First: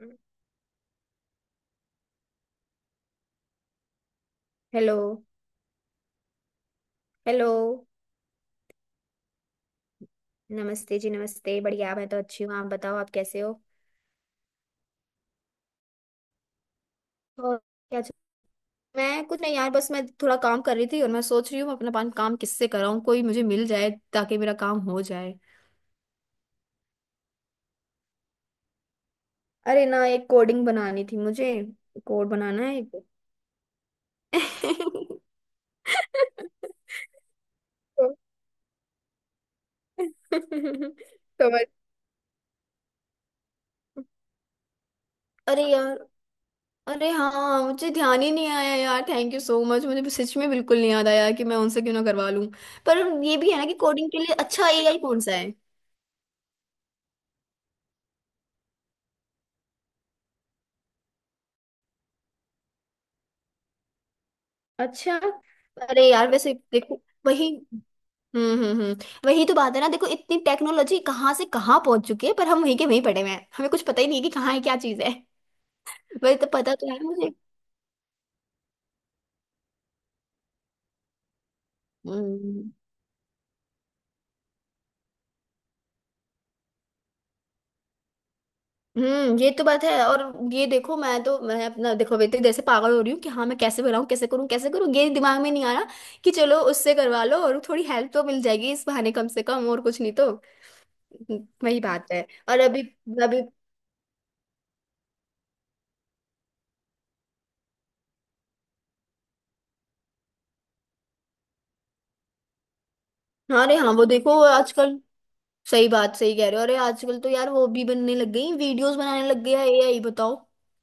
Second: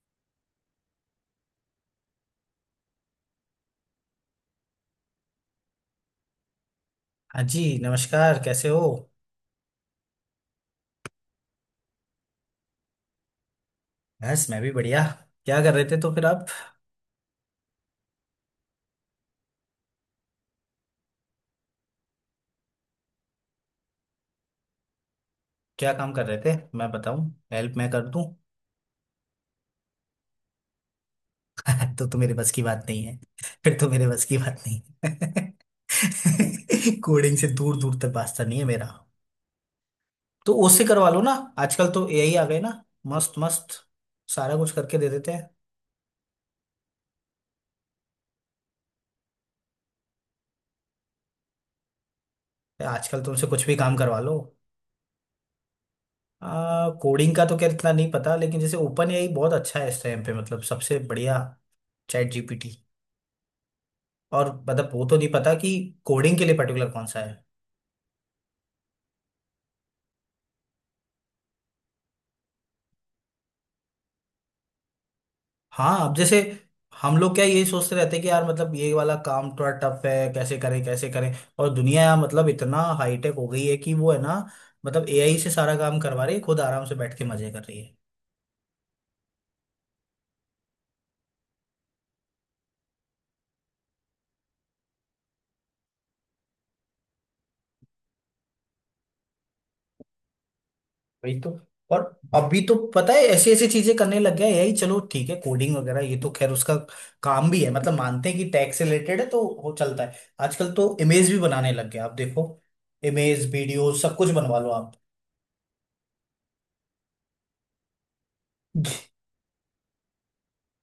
Hello. हाँ hello. जी नमस्कार, कैसे हो। नमस्ते जी, नमस्ते। बढ़िया, मैं तो अच्छी हूँ, आप बताओ, आप कैसे हो। बस मैं भी बढ़िया। क्या कर रहे थे तो फिर आप। और क्या मैं कुछ नहीं यार, बस मैं थोड़ा काम कर रही थी और मैं सोच रही हूँ मैं अपना काम किससे कराऊँ, कोई मुझे मिल जाए ताकि मेरा काम हो जाए। क्या काम कर रहे थे, मैं बताऊं। हेल्प मैं कर दूं। अरे ना, एक कोडिंग बनानी थी मुझे। तो कोड मेरे बस की बनाना है बात नहीं एक। है। फिर तो मेरे बस की बात नहीं है। कोडिंग से दूर दूर तो तक वास्ता नहीं है मेरा। तो उससे करवा लो ना। तो मैं- आजकल तो एआई आ गए ना। मस्त मस्त। सारा कुछ करके दे देते हैं। अरे यार। अरे हाँ, मुझे ध्यान ही नहीं आया यार, थैंक यू सो मच, मुझे सच में बिल्कुल नहीं याद आया कि मैं उनसे क्यों ना करवा लूं। पर आजकल ये तुमसे भी है ना कुछ कि भी काम कोडिंग के करवा लिए लो। अच्छा AI कौन सा है। कोडिंग का तो क्या, इतना नहीं पता, लेकिन जैसे ओपन एआई बहुत अच्छा है इस टाइम पे, मतलब सबसे बढ़िया। ChatGPT. और मतलब वो तो अच्छा। नहीं पता कि अरे यार, कोडिंग के वैसे लिए पर्टिकुलर देखो कौन सा है। वही। हम्म, हम्म, हम्म। वही तो बात है ना, देखो इतनी टेक्नोलॉजी कहाँ से कहाँ पहुंच चुकी है पर हम वहीं के वहीं पड़े हुए हैं, हमें कुछ पता ही नहीं है कि कहाँ है क्या चीज है। हाँ, अब वही जैसे तो, पता तो है हम मुझे। लोग क्या यही सोचते रहते हैं कि यार मतलब ये वाला काम थोड़ा टफ है, कैसे करें कैसे करें। और दुनिया यार मतलब हम्म, इतना हाईटेक हो गई है कि वो है ना, मतलब एआई से सारा काम करवा रही है, खुद आराम से बैठ के मजे कर रही है। हम्म, ये तो बात है। और ये देखो, मैं अपना देखो, बेटे जैसे पागल हो रही हूँ कि हाँ मैं कैसे बनाऊँ, कैसे करूँ कैसे करूँ, ये दिमाग में नहीं आ रहा। कि चलो उससे करवा लो और थोड़ी हेल्प तो मिल जाएगी इस बहाने, कम से कम और कुछ नहीं तो। वही तो। वही और बात है। और अभी तो अभी। पता है अभी। ऐसी ऐसी चीजें करने लग गया है एआई। चलो ठीक है, कोडिंग वगैरह ये तो खैर उसका काम भी है, मतलब मानते हैं कि टैक्स से रिलेटेड है तो वो चलता है। आजकल तो इमेज भी बनाने लग गया, आप देखो। इमेज, हाँ, अरे वीडियो, हाँ वो सब कुछ देखो बनवा लो आजकल। आप। सही बात, सही कह रहे हो, अरे आजकल तो यार वो भी बनने लग गई, वीडियोस बनाने लग गया है एआई, बताओ।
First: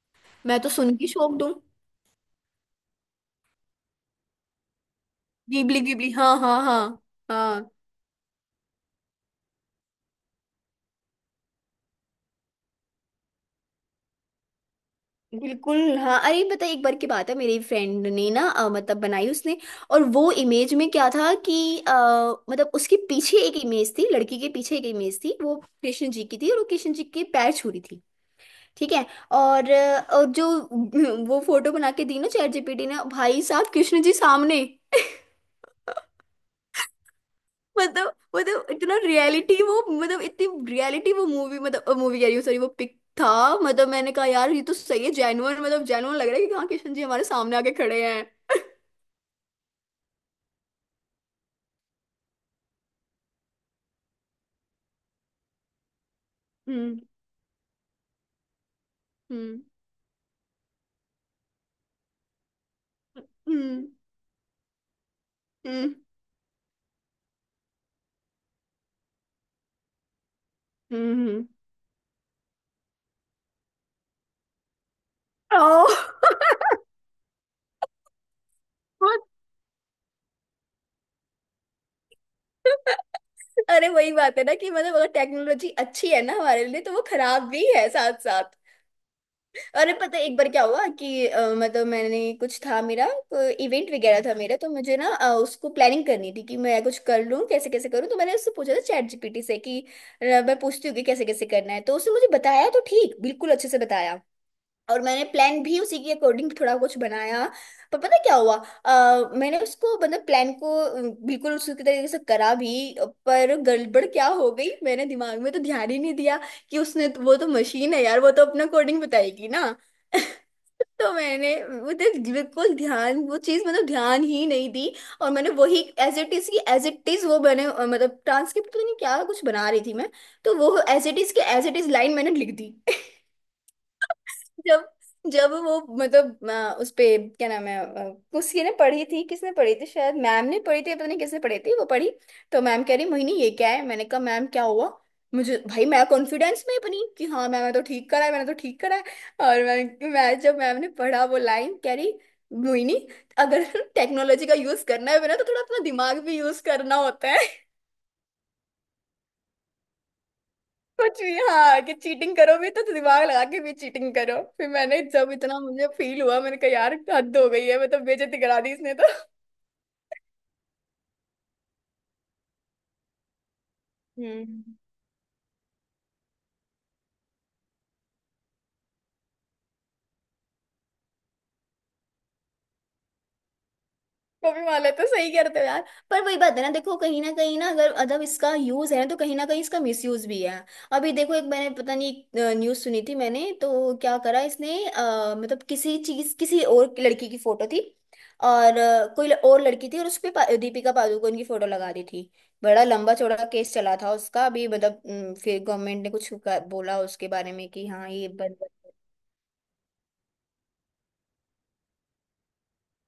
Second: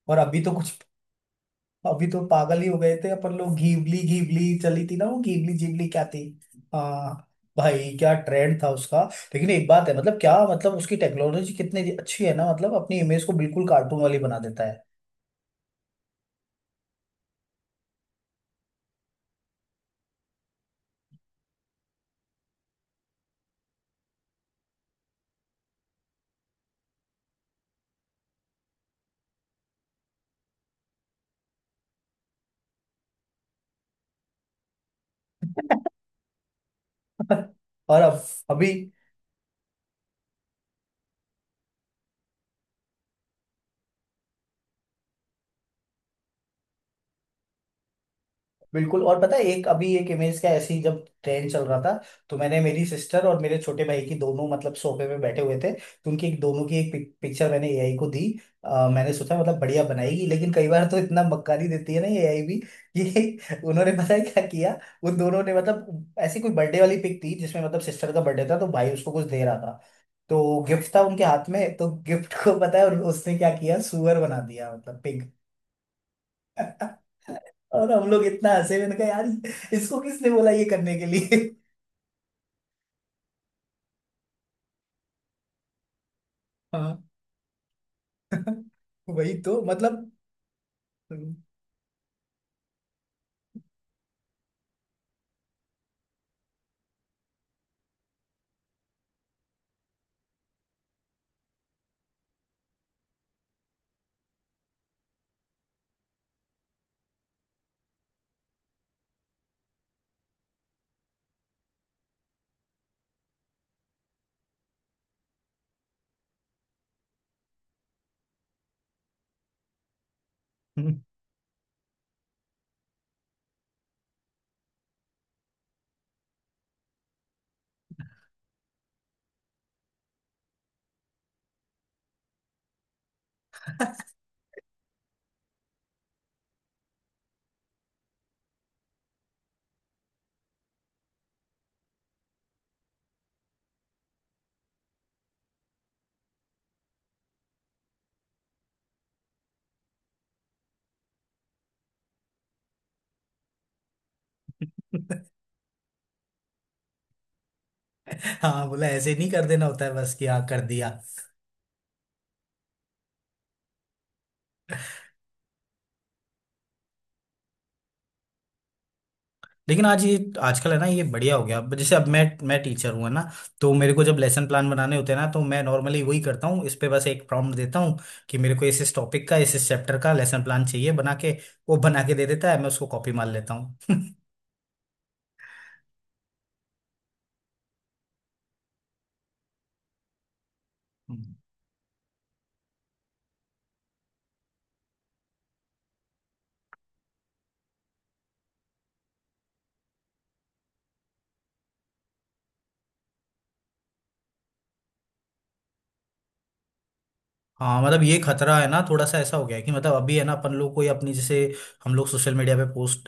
और अभी तो मैं तो कुछ सुन के शौक दूँ। अभी तो पागल ही हो गए थे अपन लोग। घीवली घीवली चली थी ना, वो घीवली गिबली जीवली क्या गिबली, थी। हाँ हाँ हाँ। हाँ। हाँ। भाई क्या ट्रेंड था उसका। लेकिन एक बात है, मतलब क्या मतलब उसकी टेक्नोलॉजी कितनी अच्छी है ना, मतलब अपनी इमेज को बिल्कुल कार्टून वाली बना देता है। बिल्कुल, हाँ अरे पता है एक बार की बात है, मेरी फ्रेंड ने ना मतलब बनाई उसने। और वो इमेज में क्या था कि अ, मतलब उसके पीछे एक इमेज थी, लड़की के पीछे एक इमेज थी, वो कृष्ण जी की थी और वो कृष्ण जी के पैर छू रही थी। ठीक है। और, और जो वो फोटो बना के दी ना ChatGPT ने, भाई साहब कृष्ण जी सामने। और मतलब अब मतलब अभी इतना रियलिटी वो, मतलब इतनी रियलिटी वो मूवी, मतलब मूवी कह रही हूँ सॉरी वो पिक था। मतलब मैंने कहा यार ये तो सही है, जेन्युइन, मतलब जेन्युइन लग रहा है कि हाँ कृष्ण जी हमारे सामने आके खड़े हैं। बिल्कुल। और पता है, एक अभी एक इमेज का ऐसे ही जब ट्रेंड चल रहा था, तो मैंने मेरी सिस्टर और मेरे छोटे भाई की दोनों, मतलब सोफे पे बैठे हुए थे तो उनकी एक, दोनों की एक Mm, पिक्चर मैंने एआई को दी। मैंने सोचा मतलब mm, बढ़िया बनाएगी, लेकिन कई बार तो इतना मक्कारी देती है ना ये एआई भी कि उन्होंने mm, पता है क्या किया। उन दोनों ने, mm, मतलब ऐसी कोई बर्थडे वाली पिक थी जिसमें मतलब सिस्टर का बर्थडे था, तो भाई उसको कुछ दे रहा था, तो गिफ्ट था उनके mm। हाथ में। तो गिफ्ट को पता है उसने क्या किया, सुअर बना दिया, मतलब पिग। ओह। और हम लोग इतना हंसे, मैंने कहा यार, इसको किसने बोला ये करने के लिए। अरे वही बात है ना कि मतलब, अगर टेक्नोलॉजी अच्छी है ना हमारे लिए, तो हाँ। वो खराब भी है साथ साथ। वही तो अरे मतलब। पता है एक बार क्या हुआ कि मतलब मैंने कुछ था मेरा इवेंट वगैरह था मेरा, तो मुझे ना उसको प्लानिंग करनी थी कि मैं कुछ कर लूँ कैसे कैसे करूँ, तो मैंने उससे पूछा था चैट जीपीटी से कि मैं पूछती हूँ कि कैसे कैसे करना है, तो उसने मुझे बताया, तो ठीक, बिल्कुल अच्छे से बताया। और मैंने प्लान भी उसी के अकॉर्डिंग थोड़ा कुछ बनाया। पर पता क्या हुआ, मैंने उसको मतलब प्लान को बिल्कुल उसी के तरीके से करा भी। पर गड़बड़ क्या हो गई, मैंने दिमाग में तो ध्यान ही नहीं दिया कि उसने तो, वो तो मशीन है यार, वो तो अपना कोडिंग बताएगी ना। तो मैंने मतलब बिल्कुल ध्यान वो चीज मतलब ध्यान ही नहीं दी। और मैंने वही एज इट इज की एज इट इज वो मैंने मतलब ट्रांसक्रिप्ट तो नहीं क्या कुछ बना रही थी मैं। तो वो एज इट इज के एज इट इज लाइन मैंने लिख दी। जब जब वो मतलब उस पे क्या नाम है किसी ने पढ़ी थी, किसने पढ़ी थी, शायद मैम ने पढ़ी थी, पता नहीं किसने पढ़ी थी, वो पढ़ी। तो मैम कह रही, मोहिनी ये क्या है, मैंने कहा मैम क्या हुआ। मुझे भाई, मैं कॉन्फिडेंस में बनी कि हाँ मैम, मैं तो ठीक करा है, मैंने तो ठीक करा है। और मैं जब मैम ने पढ़ा वो लाइन, कह रही, मोहिनी, अगर टेक्नोलॉजी का यूज करना है ना तो थोड़ा अपना दिमाग भी यूज करना होता है। हाँ, बोला ऐसे नहीं कर देना होता है बस कि हाँ कर दिया। कुछ भी, हाँ कि चीटिंग करो भी तो दिमाग लगा के भी चीटिंग करो, फिर मैंने जब इतना मुझे फील हुआ, मैंने कहा यार हद हो गई है, मैं तो बेइज्जती करा दी इसने तो। लेकिन आज ये आजकल है ना ये बढ़िया हो गया। अब जैसे, अब मैं टीचर हूँ है ना, तो मेरे को जब लेसन हम्म। प्लान बनाने होते हैं ना, तो मैं नॉर्मली वही करता हूँ, इस पे बस एक प्रॉम्प्ट देता हूँ कि मेरे को इस टॉपिक का इस चैप्टर का लेसन प्लान चाहिए बना के। वो बना के दे देता है, मैं उसको कॉपी मार लेता कॉपी मार लेते हो, सही करते हो यार। पर वही बात है ना देखो, कहीं ना अगर अदब इसका यूज है ना तो कहीं ना कहीं इसका मिसयूज भी है। अभी देखो हूँ। एक, मैंने पता नहीं न्यूज सुनी थी, मैंने तो क्या करा इसने, मतलब किसी चीज, किसी और की लड़की की फोटो थी। और कोई और लड़की थी और उस पे दीपिका पादुकोण की फोटो लगा दी थी। बड़ा लंबा चौड़ा केस चला था उसका अभी, मतलब फिर गवर्नमेंट ने कुछ बोला उसके बारे में हाँ, कि मतलब हाँ ये ये खतरा बंद। है ना, थोड़ा सा ऐसा हो गया है कि मतलब अभी है ना, अपन लोग कोई अपनी जैसे, हम लोग सोशल मीडिया पे पोस्ट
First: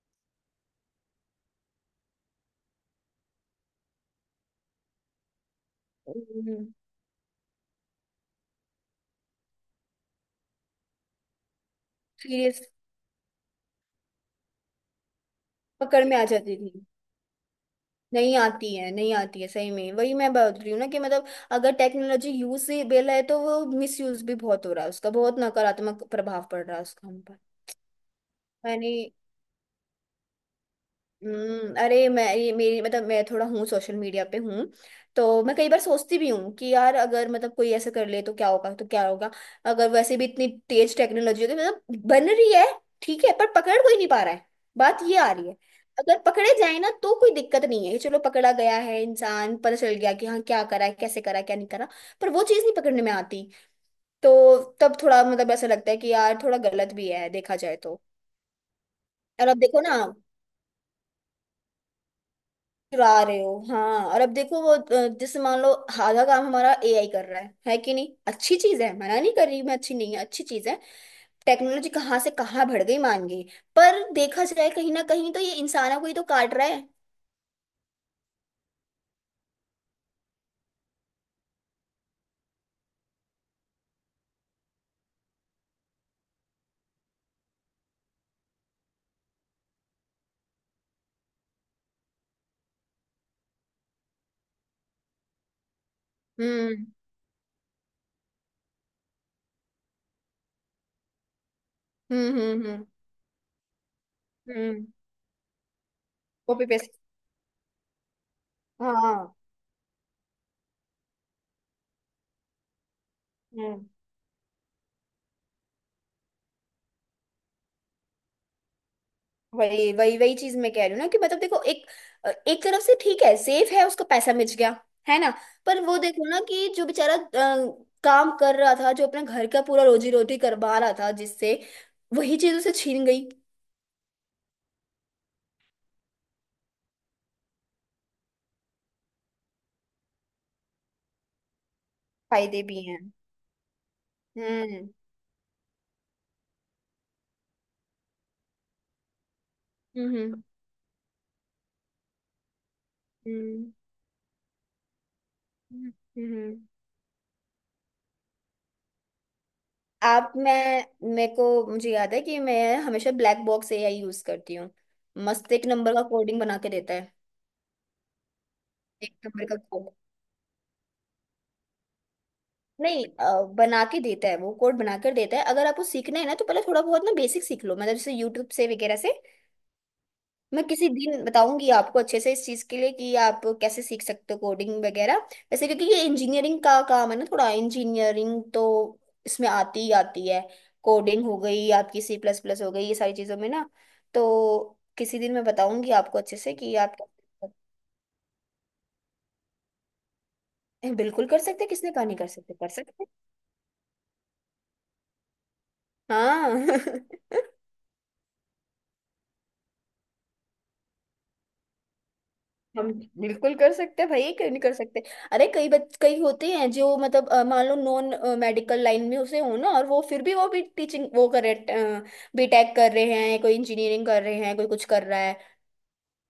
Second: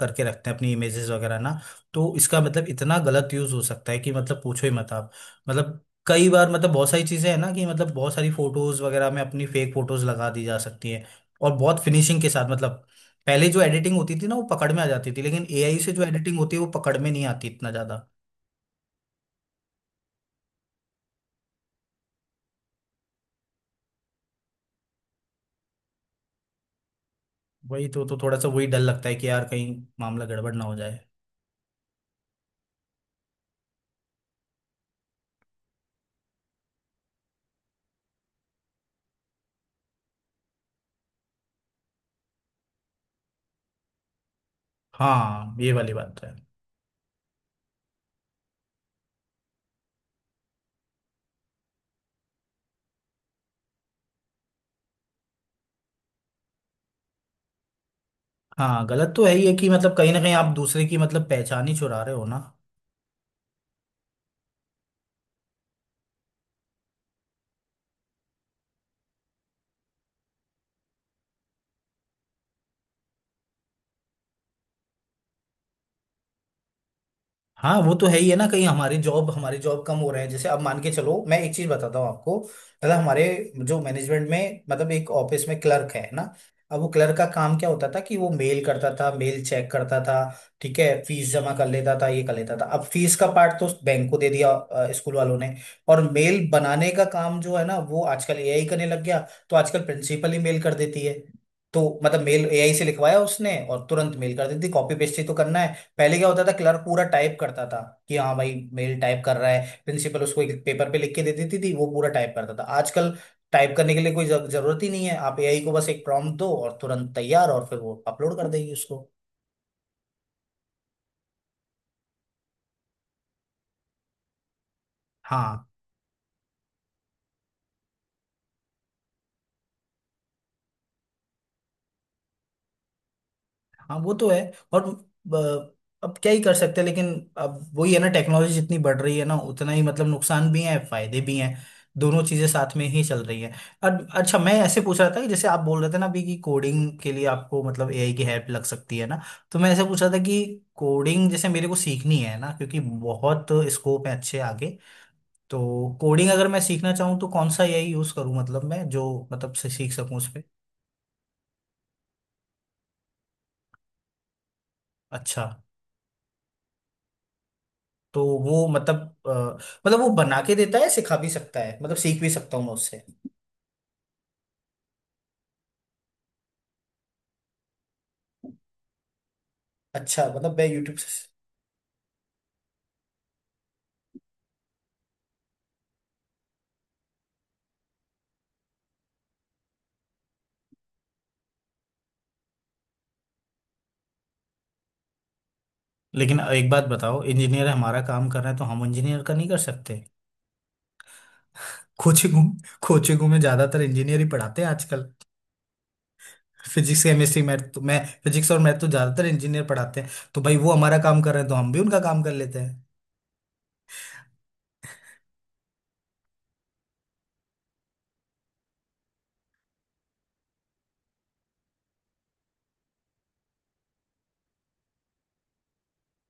करके रखते हैं अपनी इमेजेस वगैरह ना, तो इसका मतलब इतना गलत यूज हो सकता है कि मतलब पूछो ही मत आप। मतलब कई बार, सीरियस। मतलब बहुत सारी चीजें हैं ना कि मतलब बहुत सारी फोटोज वगैरह में अपनी फेक फोटोज लगा दी जा सकती हैं, और बहुत फिनिशिंग के साथ, मतलब पहले जो एडिटिंग होती थी ना वो पकड़ में आ जाती थी, लेकिन एआई से जो पकड़ में आ एडिटिंग होती जाती है वो थी। पकड़ में नहीं आती इतना ज्यादा। नहीं आती है, नहीं आती है, सही में वही मैं बोल रही हूँ ना कि मतलब, अगर टेक्नोलॉजी यूजेबल है तो वो मिसयूज भी बहुत हो रहा है उसका, बहुत नकारात्मक प्रभाव पड़ रहा है उसका हम पर। वही तो थोड़ा सा वही डर मैंने। लगता है कि यार कहीं मामला गड़बड़ ना हो जाए। हम्म, अरे मैं ये मेरी मतलब मैं थोड़ा हूँ सोशल मीडिया पे हूँ, तो मैं कई बार सोचती भी हूँ कि यार अगर मतलब कोई ऐसा कर ले तो क्या होगा, तो क्या होगा। अगर वैसे भी इतनी तेज टेक्नोलॉजी होगी, मतलब बन रही है। ठीक है पर पकड़ कोई नहीं पा रहा है, बात ये आ रही हाँ, है। ये वाली बात अगर तो है। पकड़े जाए ना तो कोई दिक्कत नहीं है कि चलो पकड़ा गया है इंसान, पता चल गया कि हाँ क्या करा है, कैसे करा है, क्या नहीं करा। पर वो चीज़ नहीं पकड़ने में आती। तो तब थोड़ा मतलब ऐसा लगता है कि यार थोड़ा गलत भी है देखा जाए तो। हाँ, गलत तो है ही और है अब कि देखो मतलब ना, कहीं ना कहीं आप दूसरे की मतलब पहचान ही चुरा रहे हो ना। चुरा रहे हो हाँ, और अब देखो वो जैसे मान लो आधा काम हमारा एआई कर रहा है कि नहीं, अच्छी चीज है, मना नहीं कर रही मैं, अच्छी नहीं है, अच्छी चीज है। टेक्नोलॉजी कहाँ से कहाँ बढ़ गई, मान गई। पर देखा जाए कहीं ना कहीं तो ये इंसानों को ही तो काट रहा है। हाँ वो तो है ही है ना, कहीं हमारी जॉब कम हो रहे हैं। जैसे अब मान के चलो, मैं एक चीज बताता हूँ आपको, मतलब हमारे जो मैनेजमेंट में, मतलब एक ऑफिस में क्लर्क है ना, अब वो क्लर्क का काम क्या होता था कि वो मेल करता था, मेल चेक करता था, ठीक है, फीस जमा कर लेता था, ये कर लेता था। अब फीस का पार्ट तो बैंक को दे दिया स्कूल वालों ने, और मेल हम्म, बनाने का काम जो है ना, वो आजकल एआई करने लग गया, तो आजकल प्रिंसिपल ही मेल कर देती है। तो मतलब हम्म, मेल एआई से हम्म, लिखवाया उसने, और तुरंत मेल कर देती, हम्म। कॉपी पेस्ट ही तो करना है। पहले क्या होता था, कॉपी क्लर्क पेस्ट। पूरा टाइप करता था कि हाँ भाई, मेल टाइप हाँ। कर रहा है, प्रिंसिपल उसको एक पेपर पे लिख के दे देती थी, वो पूरा टाइप करता था। आजकल टाइप हम्म। करने के लिए कोई जरूरत ही नहीं है, आप एआई को बस एक प्रॉम्प्ट दो और तुरंत तैयार, और फिर वो अपलोड कर देगी उसको। वही वही वही चीज मैं कह रही हूँ ना कि मतलब देखो, एक, एक तरफ से ठीक है, सेफ है, उसको पैसा मिल गया। है ना। हाँ, पर वो देखो ना कि जो बेचारा काम कर रहा था, जो अपने घर का पूरा रोजी रोटी करवा रहा था जिससे, वही चीज उसे छीन गई। हाँ, वो तो है। और ब- अब क्या ही कर सकते हैं, लेकिन अब वही है ना, टेक्नोलॉजी जितनी बढ़ रही है ना, उतना ही मतलब नुकसान भी है, फायदे भी हैं, दोनों चीजें फायदे साथ भी में हैं। ही चल रही है। और अच्छा, मैं ऐसे हम्म, पूछ रहा था कि जैसे आप बोल रहे थे ना अभी कि कोडिंग के लिए आपको मतलब एआई की हेल्प लग सकती है ना, तो मैं ऐसे पूछ रहा था हम्म, कि कोडिंग जैसे मेरे को सीखनी है ना, क्योंकि बहुत हम्म, स्कोप है अच्छे आगे, तो कोडिंग अगर मैं हम्म। सीखना चाहूँ तो कौन सा एआई यूज करूँ, मतलब मैं जो मतलब से सीख सकूँ उस आप पर। मैं मेरे को, मुझे याद है कि मैं हमेशा ब्लैक बॉक्स एआई यूज करती हूँ। अच्छा। मस्त, एक नंबर का कोडिंग बना के देता है। तो वो मतलब, एक अ, नंबर का। मतलब वो बना के देता है, सिखा भी सकता है, मतलब सीख भी सकता हूँ मैं उससे। नहीं, बना के देता है वो, कोड बनाकर देता है, अगर आपको सीखना है ना तो पहले थोड़ा बहुत ना बेसिक सीख लो, मतलब जैसे यूट्यूब से वगैरह से। अच्छा, मतलब मैं मैं किसी यूट्यूब से। दिन बताऊंगी आपको अच्छे से इस चीज के लिए कि आप कैसे सीख सकते हो कोडिंग वगैरह। वैसे क्योंकि ये इंजीनियरिंग का काम है ना, थोड़ा इंजीनियरिंग तो इसमें आती ही आती है। कोडिंग हो गई, आपकी सी प्लस प्लस हो गई, ये सारी चीजों में ना, तो किसी दिन मैं बताऊंगी आपको अच्छे लेकिन से एक कि बात आप। बताओ, इंजीनियर हमारा काम कर रहे हैं तो हम इंजीनियर का नहीं कर सकते। बिल्कुल कर सकते हैं, किसने कहा नहीं कर कोचिंगों सकते, कर सकते हैं। कोचिंगों में ज्यादातर इंजीनियर ही पढ़ाते हैं आजकल। हाँ फिजिक्स, केमिस्ट्री, मैथ तो मैं, फिजिक्स और मैथ तो ज्यादातर इंजीनियर पढ़ाते हैं, तो भाई वो हमारा काम कर रहे हैं तो हम भी उनका काम कर लेते हैं। हम। बिल्कुल कर सकते हैं भाई, क्यों नहीं कर सकते। अरे कई होते हैं जो मतलब मान लो नॉन मेडिकल लाइन में उसे हो ना, और वो फिर भी वो भी टीचिंग वो कर रहे, B.Tech कर रहे हैं कोई, इंजीनियरिंग कर रहे हैं कोई, कुछ कर रहा है।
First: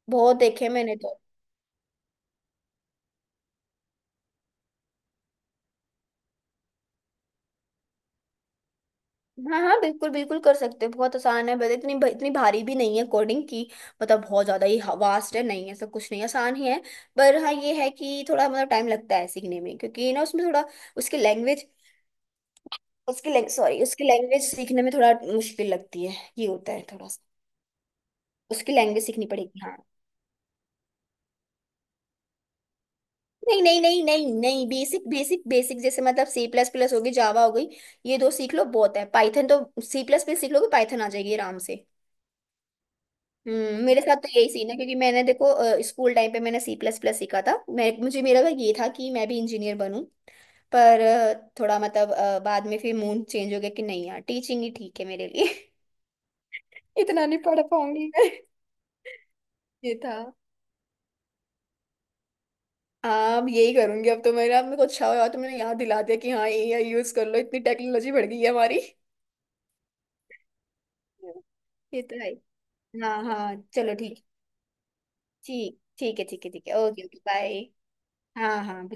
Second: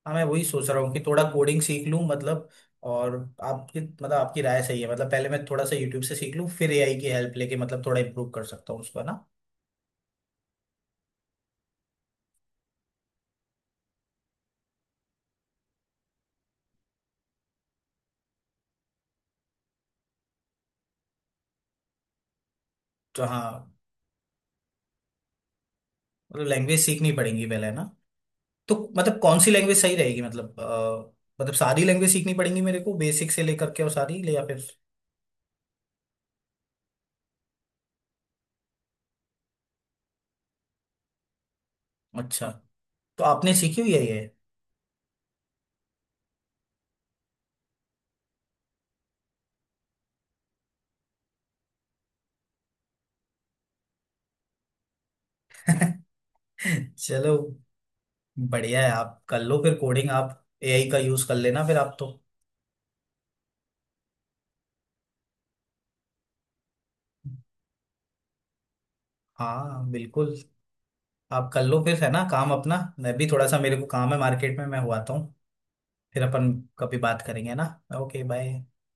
हाँ, मैं बहुत वही सोच देखे रहा हूँ मैंने कि तो। थोड़ा कोडिंग सीख लूँ, मतलब। और आपकी मतलब आपकी राय सही है, मतलब पहले मैं थोड़ा सा यूट्यूब से सीख लूँ, फिर एआई की हेल्प लेके मतलब थोड़ा इम्प्रूव कर सकता हूँ उसको ना। हाँ हाँ, बिल्कुल बिल्कुल कर सकते हैं, बहुत आसान है, बस इतनी इतनी भारी भी नहीं है कोडिंग की। मतलब बहुत ज्यादा ही वास्ट है नहीं, है सब कुछ नहीं, आसान ही है। पर हाँ ये है कि थोड़ा मतलब टाइम लगता है सीखने में, क्योंकि ना उसमें थोड़ा उसकी लैंग्वेज, तो उसकी लैंग हाँ, सॉरी उसकी लैंग्वेज सीखने में थोड़ा मुश्किल लगती है। मतलब ये होता लैंग्वेज है थोड़ा सीखनी सा, पड़ेगी पहले ना। उसकी तो लैंग्वेज मतलब सीखनी कौन सी पड़ेगी हाँ। लैंग्वेज सही रहेगी, मतलब मतलब सारी लैंग्वेज सीखनी पड़ेगी मेरे को बेसिक से नहीं लेकर नहीं के, और नहीं सारी ले नहीं या फिर। नहीं, बेसिक बेसिक बेसिक जैसे मतलब सी प्लस प्लस होगी, जावा हो गई। ये दो सीख लो बहुत है, पाइथन तो, सी प्लस प्लस सीख लोगे पाइथन आ जाएगी आराम से। अच्छा, तो आपने सीखी हम्म, हुई मेरे है साथ ये। तो यही सीन है, क्योंकि मैंने देखो स्कूल टाइम पे मैंने सी प्लस प्लस सीखा था, मैं मुझे मेरा भाई ये था कि मैं भी इंजीनियर बनूं। पर थोड़ा मतलब बाद में फिर मूड चेंज हो गया कि नहीं यार टीचिंग ही ठीक है मेरे लिए। इतना नहीं चलो, पढ़ पाऊंगी मैं। बढ़िया है। आप कर लो फिर ये कोडिंग, था। आप एआई का यूज कर लेना फिर आप तो। हाँ अब यही करूंगी, अब तो मेरा मेरे को अच्छा हुआ तुमने याद दिला दिया कि हाँ एआई यूज कर लो, इतनी टेक्नोलॉजी बढ़ गई है हमारी। हाँ बिल्कुल, आप कर लो फिर ये है तो ना है काम ही। अपना, मैं हाँ भी थोड़ा हाँ सा मेरे को चलो काम है ठीक, मार्केट में, मैं हुआता हूँ। ठीक ठीक फिर है, ठीक है, अपन ठीक है, कभी ओके ओके बात करेंगे बाय। ना। ओके, हाँ बाय। हाँ।